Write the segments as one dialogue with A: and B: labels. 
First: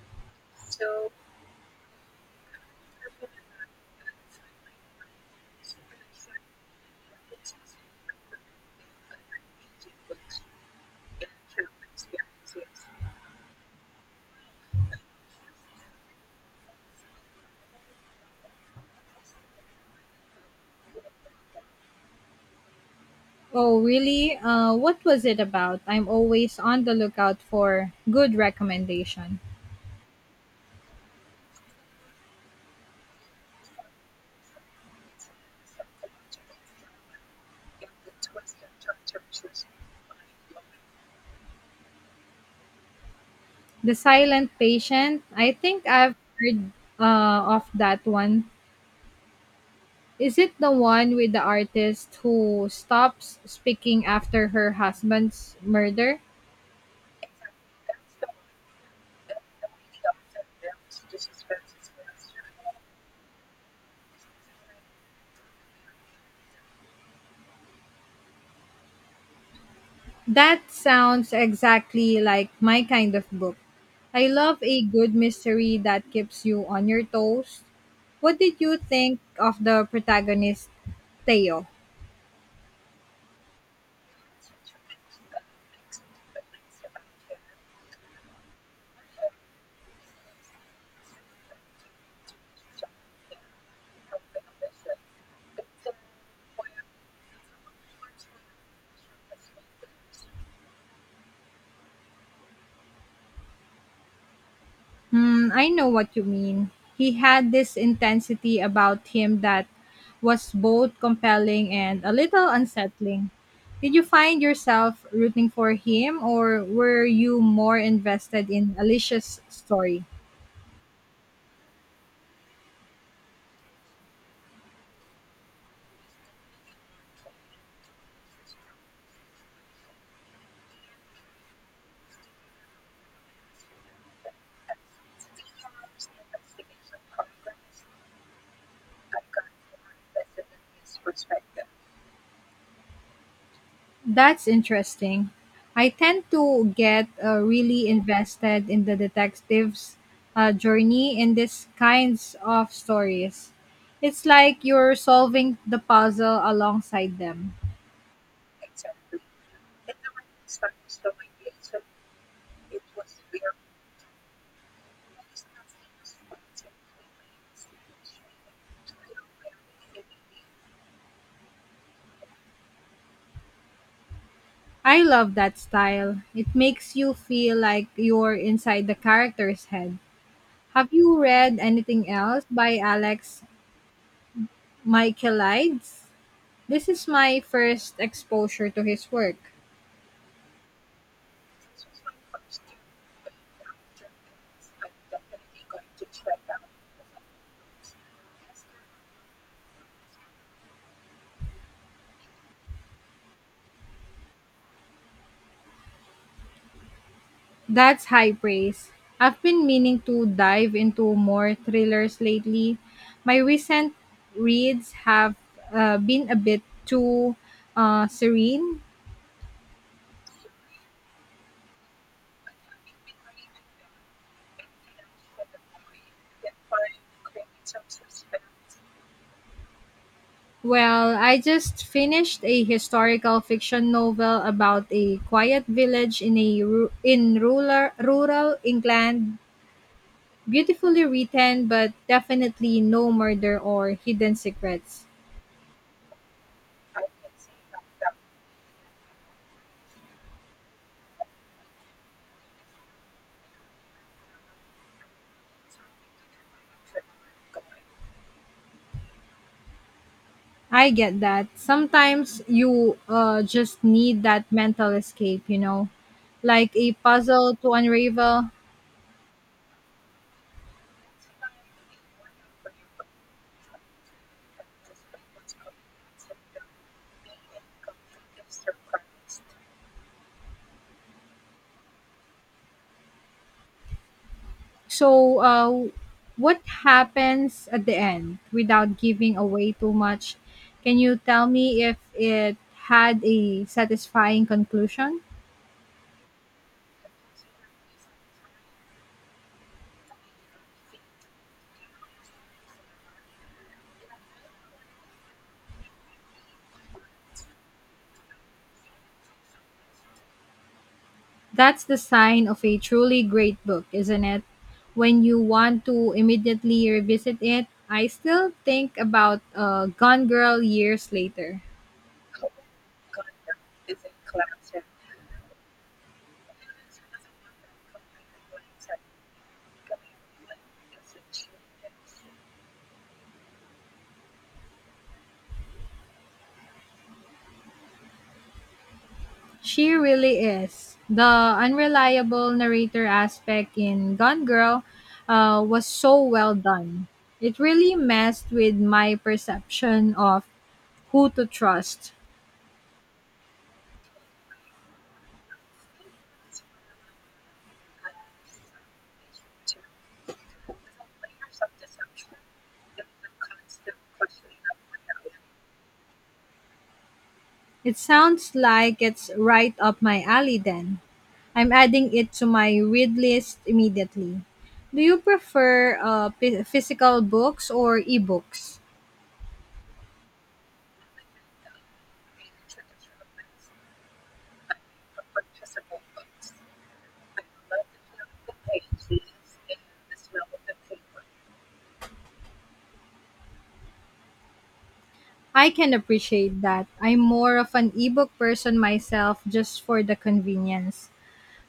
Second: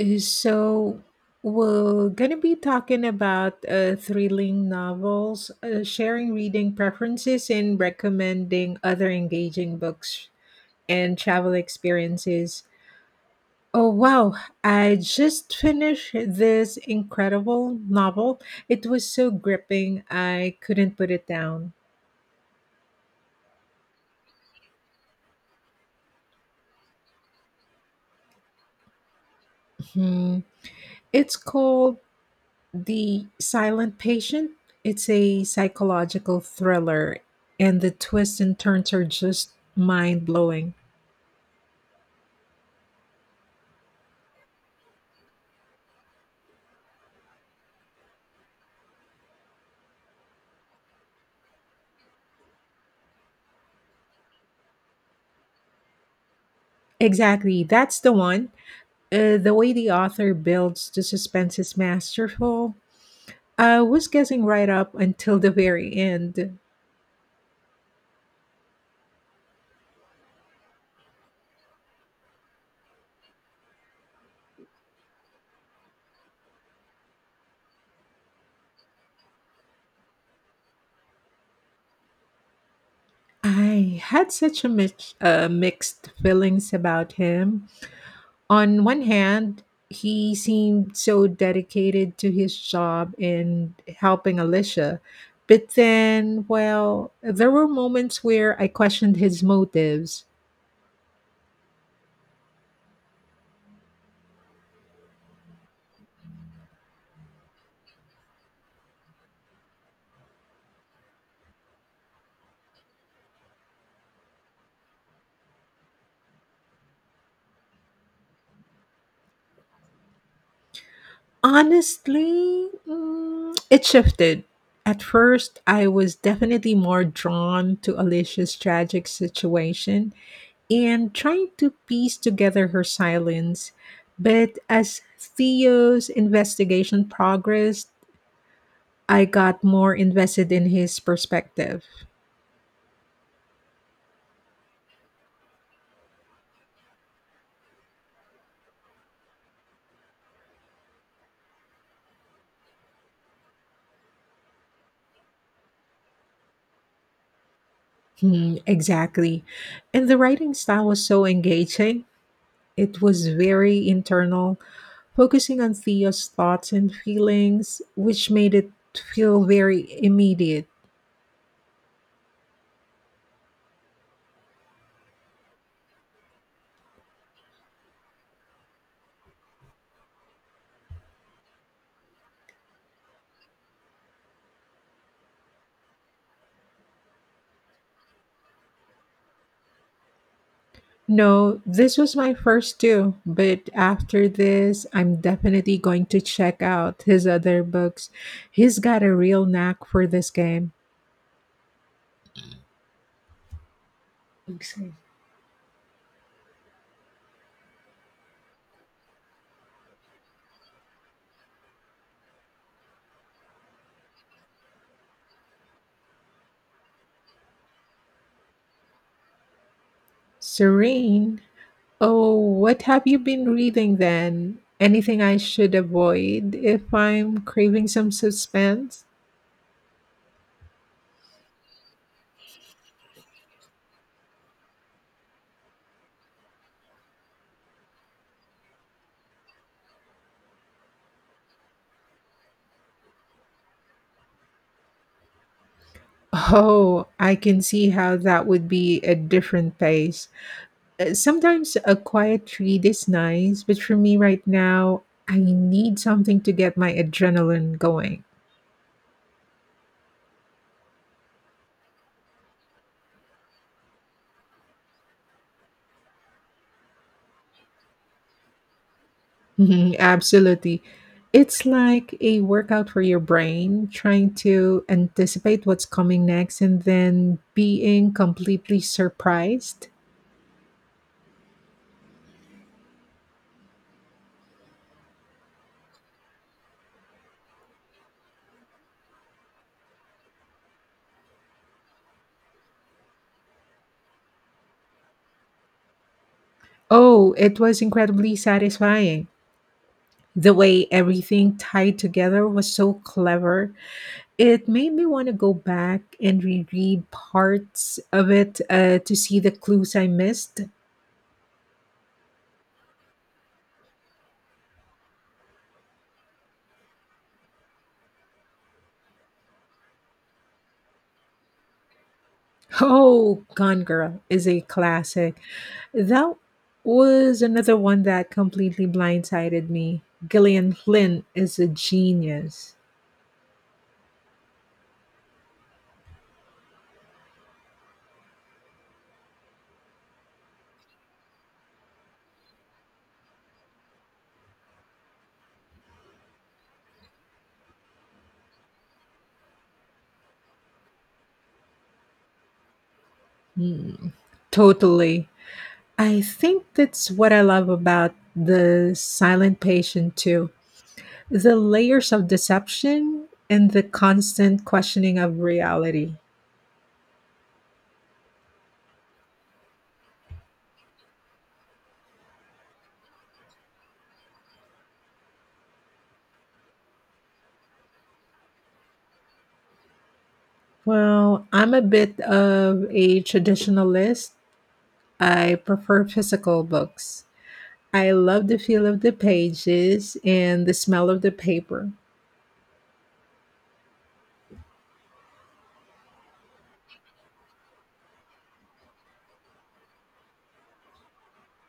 A: So, we're going to be talking about thrilling novels, sharing reading preferences, and recommending other engaging books and travel experiences. Oh, wow. I just finished this incredible novel. It was so gripping, I couldn't put it down.
B: Oh, really? What was it about? I'm always on the lookout for good recommendation.
A: Hmm. It's called The Silent Patient. It's a psychological thriller, and the twists and turns are just mind blowing.
B: The Silent Patient. I think I've heard of that one. Is it the one with the artist who stops speaking after her husband's murder?
A: Exactly, that's the one. The way the author builds the suspense is masterful. I was guessing right up until the very end.
B: That sounds exactly like my kind of book. I love a good mystery that keeps you on your toes. What did you think of the protagonist, Theo?
A: I had such a mixed feelings about him. On one hand, he seemed so dedicated to his job and helping Alicia. But then, well, there were moments where I questioned his motives.
B: Hmm, I know what you mean. He had this intensity about him that was both compelling and a little unsettling. Did you find yourself rooting for him, or were you more invested in Alicia's story?
A: Honestly, it shifted. At first, I was definitely more drawn to Alicia's tragic situation and trying to piece together her silence. But as Theo's investigation progressed, I got more invested in his perspective.
B: That's interesting. I tend to get really invested in the detective's journey in these kinds of stories. It's like you're solving the puzzle alongside them.
A: Hmm, exactly. And the writing style was so engaging. It was very internal, focusing on Theo's thoughts and feelings, which made it feel very immediate.
B: I love that style. It makes you feel like you're inside the character's head. Have you read anything else by Alex Michaelides? This is my first exposure to his work.
A: No, this was my first too, but after this, I'm definitely going to check out his other books. He's got a real knack for this game. Exactly.
B: That's high praise. I've been meaning to dive into more thrillers lately. My recent reads have been a bit too serene.
A: Serene, oh, what have you been reading then? Anything I should avoid if I'm craving some suspense?
B: Well, I just finished a historical fiction novel about a quiet village in in rural England. Beautifully written, but definitely no murder or hidden secrets.
A: Oh, I can see how that would be a different pace. Sometimes a quiet read is nice, but for me right now, I need something to get my adrenaline going.
B: I get that. Sometimes you just need that mental escape, you know, like a puzzle to unravel.
A: Mhm, absolutely. It's like a workout for your brain, trying to anticipate what's coming next and then being completely surprised.
B: So, what happens at the end without giving away too much? Can you tell me if it had a satisfying conclusion?
A: Oh, it was incredibly satisfying. The way everything tied together was so clever. It made me want to go back and reread parts of it to see the clues I missed.
B: That's the sign of a truly great book, isn't it? When you want to immediately revisit it, I still think about Gone Girl years later.
A: Oh, Gone Girl is a classic. That was another one that completely blindsided me. Gillian Flynn is a genius.
B: She really is. The unreliable narrator aspect in Gone Girl was so well done. It really messed with my perception of who to trust.
A: Mm, totally. I think that's what I love about the silent patient too. The layers of deception and the constant questioning of reality.
B: It sounds like it's right up my alley then. I'm adding it to my read list immediately. Do you prefer physical books or ebooks?
A: Well, I'm a bit of a traditionalist. I prefer physical books. I love the feel of the pages and the smell of the paper.
B: I can appreciate that. I'm more of an ebook person myself just for the convenience.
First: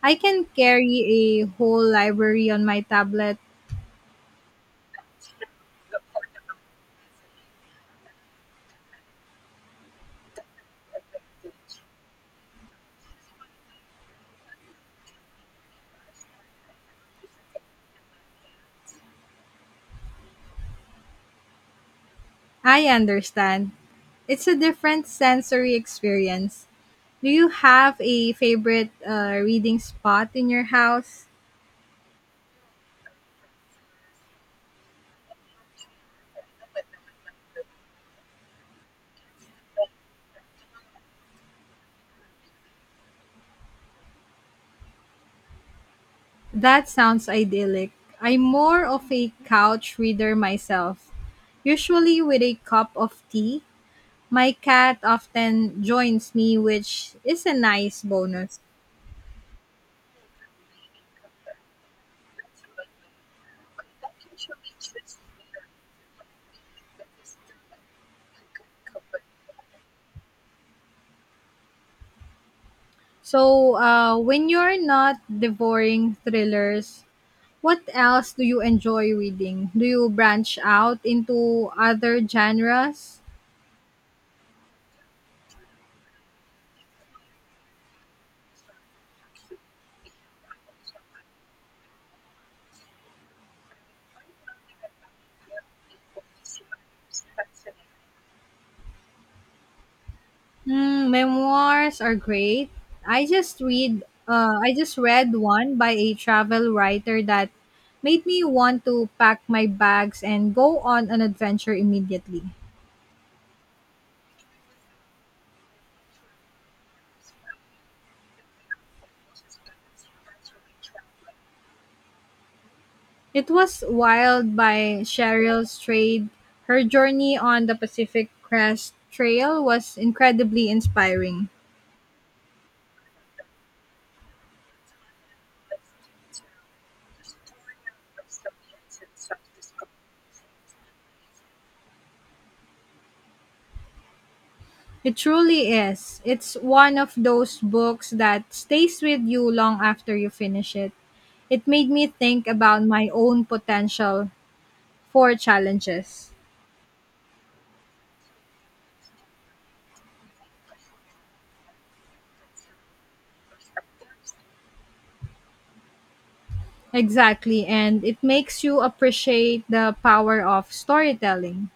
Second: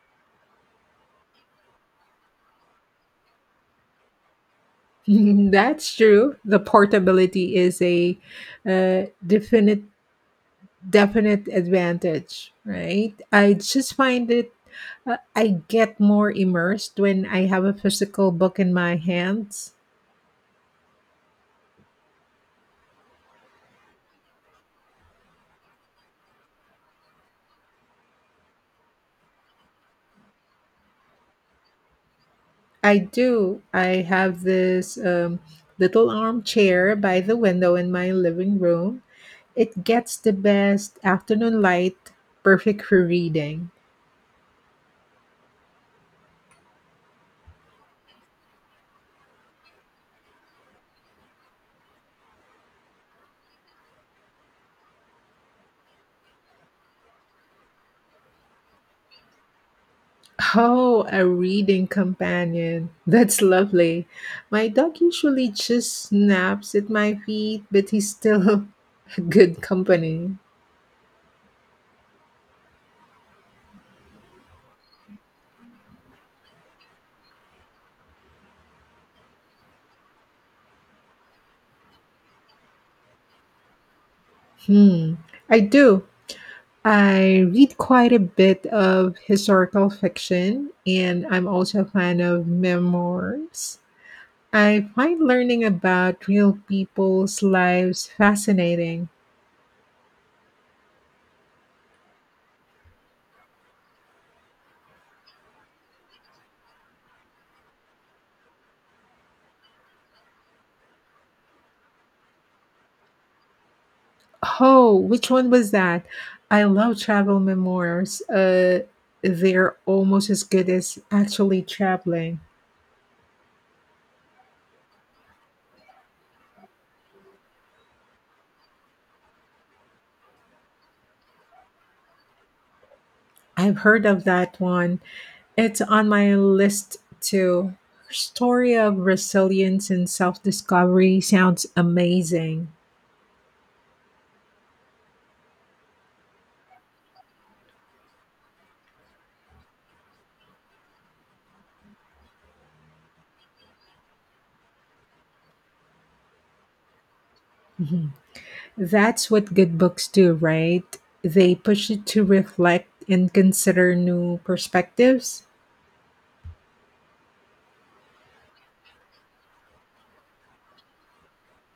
B: I can carry a whole library on my tablet.
A: That's true. The portability is a uh, definite definite advantage, right? I just find it, I get more immersed when I have a physical book in my hands.
B: I understand. It's a different sensory experience. Do you have a favorite reading spot in your house?
A: I do. I have this little armchair by the window in my living room. It gets the best afternoon light, perfect for reading.
B: That sounds idyllic. I'm more of a couch reader myself, usually with a cup of tea. My cat often joins me, which is a nice bonus.
A: Oh, a reading companion. That's lovely. My dog usually just snaps at my feet, but he still good company.
B: So, when you're not devouring thrillers, what else do you enjoy reading? Do you branch out into other genres?
A: Hmm. I do. I read quite a bit of historical fiction, and I'm also a fan of memoirs. I find learning about real people's lives fascinating.
B: Hmm, memoirs are great. I just read one by a travel writer that made me want to pack my bags and go on an adventure immediately.
A: Oh, which one was that? I love travel memoirs. They're almost as good as actually traveling.
B: It was Wild by Cheryl Strayed. Her journey on the Pacific Crest Trail was incredibly inspiring.
A: I've heard of that one. It's on my list too. Her story of resilience and self discovery sounds amazing.
B: It truly is. It's one of those books that stays with you long after you finish it. It made me think about my own potential for challenges.
A: Mhm. That's what good books do, right? They push you to reflect and consider new perspectives.
B: Exactly, and it makes you appreciate the power of storytelling.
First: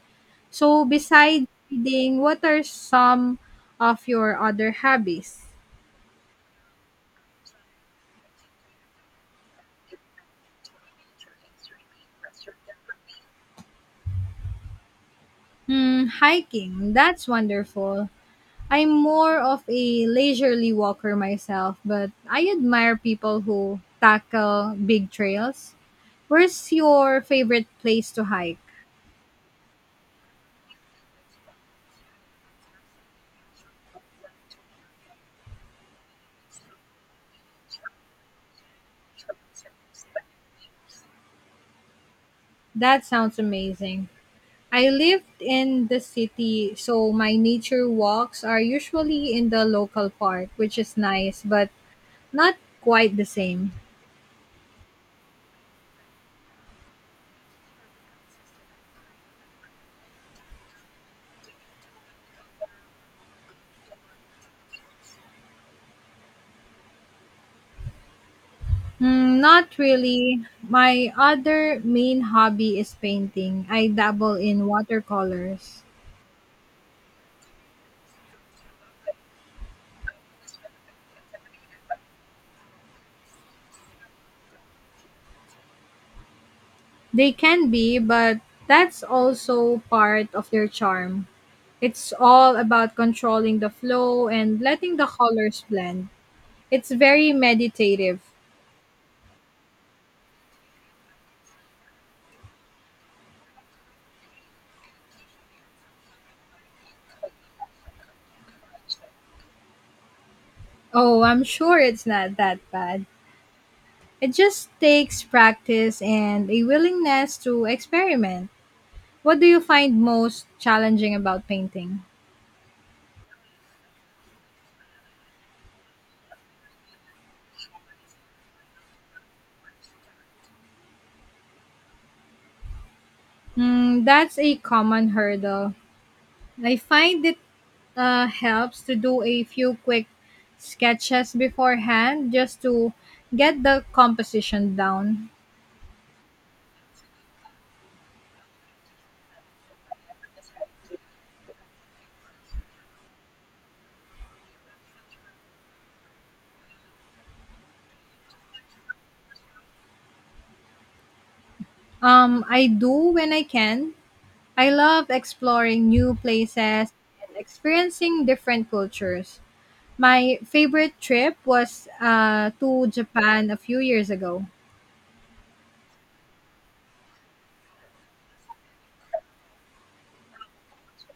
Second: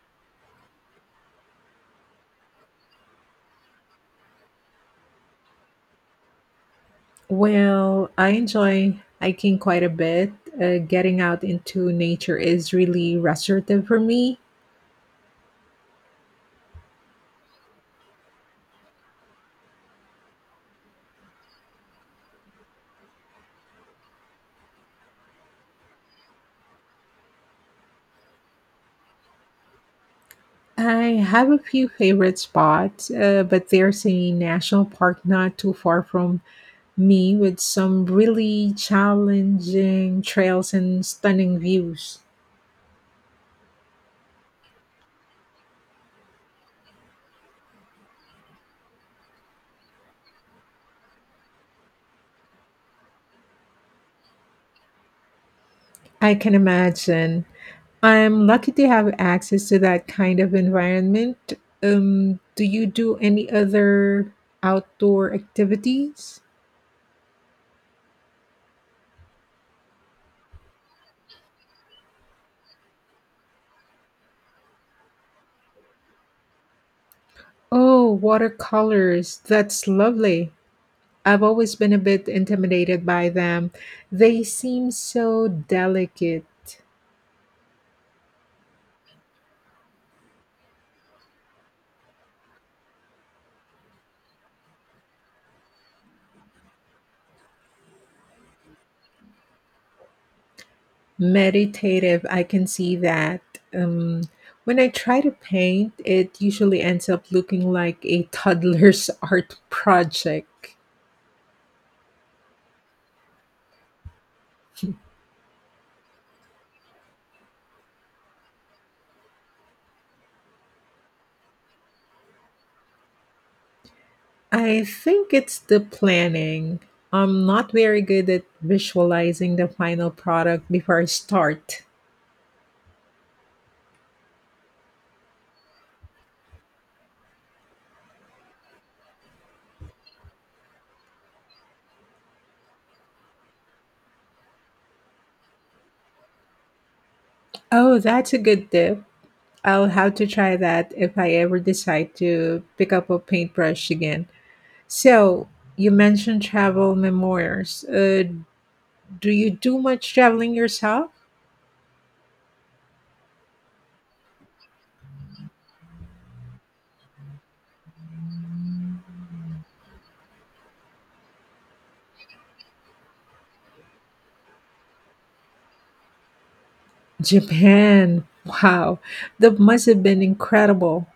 B: So, besides reading, what are some of your other hobbies?
A: Well, I enjoy hiking quite a bit. Getting out into nature is really restorative for me.
B: Hmm, hiking. That's wonderful. I'm more of a leisurely walker myself, but I admire people who tackle big trails. Where's your favorite place to hike?
A: I have a few favorite spots, but there's a national park not too far from me with some really challenging trails and stunning views.
B: That sounds amazing. I lived in the city, so my nature walks are usually in the local park, which is nice, but not quite the same.
A: I can imagine. I'm lucky to have access to that kind of environment. Do you do any other outdoor activities?
B: Mm, not really. My other main hobby is painting. I dabble in watercolors.
A: Oh, watercolors. That's lovely. I've always been a bit intimidated by them. They seem so delicate.
B: They can be, but that's also part of their charm. It's all about controlling the flow and letting the colors blend. It's very meditative.
A: Meditative, I can see that. Um, when I try to paint, it usually ends up looking like a toddler's art project.
B: Oh, I'm sure it's not that bad. It just takes practice and a willingness to experiment. What do you find most challenging about painting?
A: I think it's the planning. I'm not very good at visualizing the final product before I start.
B: Hmm, that's a common hurdle. I find it helps to do a few quick sketches beforehand just to get the composition down.
A: Oh, that's a good tip. I'll have to try that if I ever decide to pick up a paintbrush again. So, you mentioned travel memoirs. Do you do much traveling yourself?
B: I do when I can. I love exploring new places and experiencing different cultures. My favorite trip was to Japan a few years ago.
A: Japan. Wow, that must have been incredible.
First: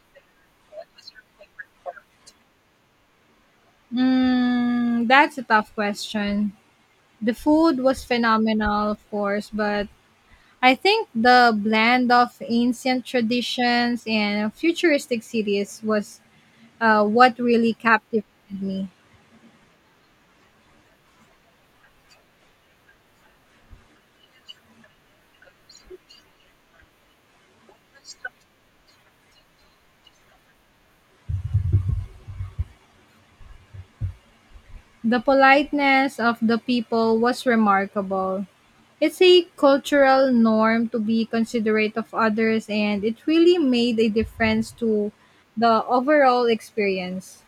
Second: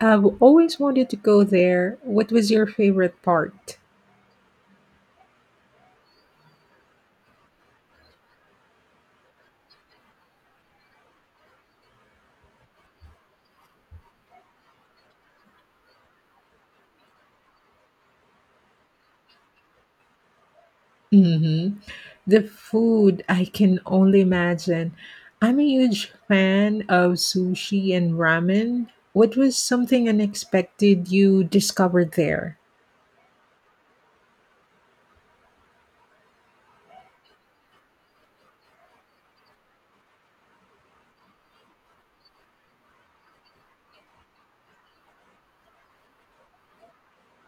A: I've always wanted to go there. What was your favorite part?
B: Mm, that's a tough question. The food was phenomenal, of course, but I think the blend of ancient traditions and futuristic cities was what really captivated me.
A: Hmm. The food, I can only imagine. I'm a huge fan of sushi and ramen. What was something unexpected you discovered there?
B: The politeness of the people was remarkable. It's a cultural norm to be considerate of others, and it really made a difference to the overall experience.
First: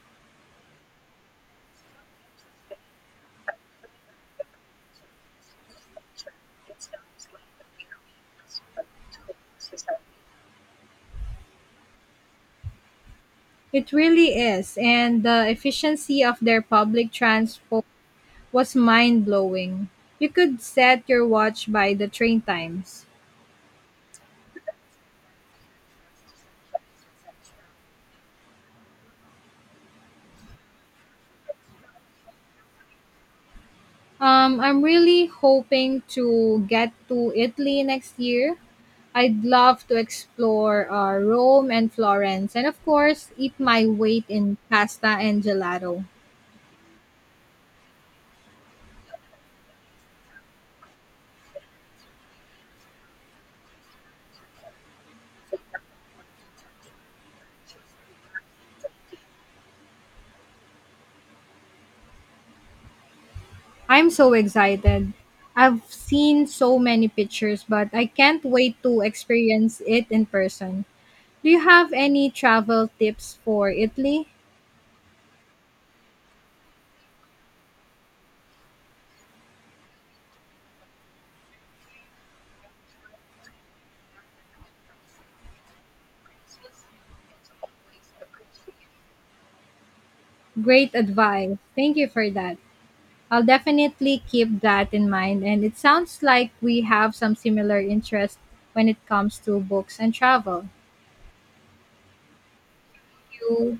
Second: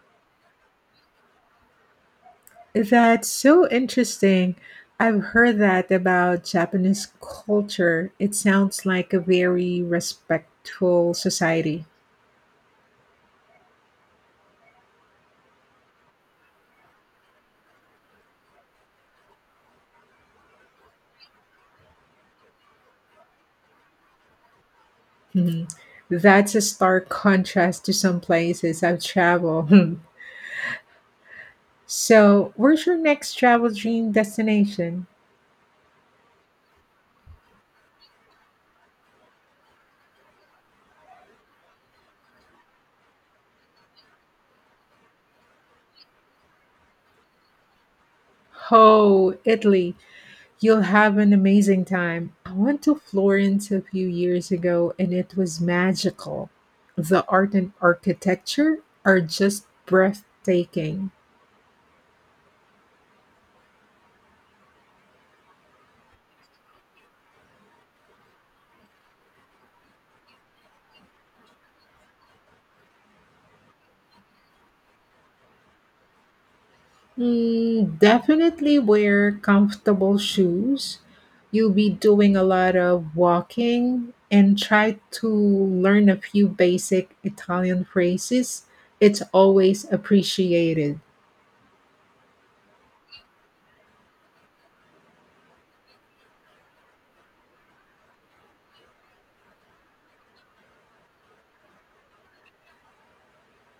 A: That's so interesting. I've heard that about Japanese culture. It sounds like a very respectful society.
B: It really is, and the efficiency of their public transport was mind blowing. You could set your watch by the train times.
A: Mhm. That's a stark contrast to some places I've traveled. So, where's your next travel dream
B: I'm
A: destination?
B: really hoping to get to Italy next year. I'd love to explore Rome and Florence, and of course, eat my weight in pasta and gelato.
A: Oh, Italy. You'll have an amazing time. I went to Florence a few years ago and it was magical. The art and architecture are just breathtaking.
B: I'm so excited. I've seen so many pictures, but I can't wait to experience it in person. Do you have any travel tips for Italy?
A: Mm, definitely wear comfortable shoes. You'll be doing a lot of walking and try to learn a few basic Italian phrases. It's always
B: Great
A: appreciated.
B: advice. Thank you for that. I'll definitely keep that in mind. And it sounds like we have some similar interests when it comes to books and travel. You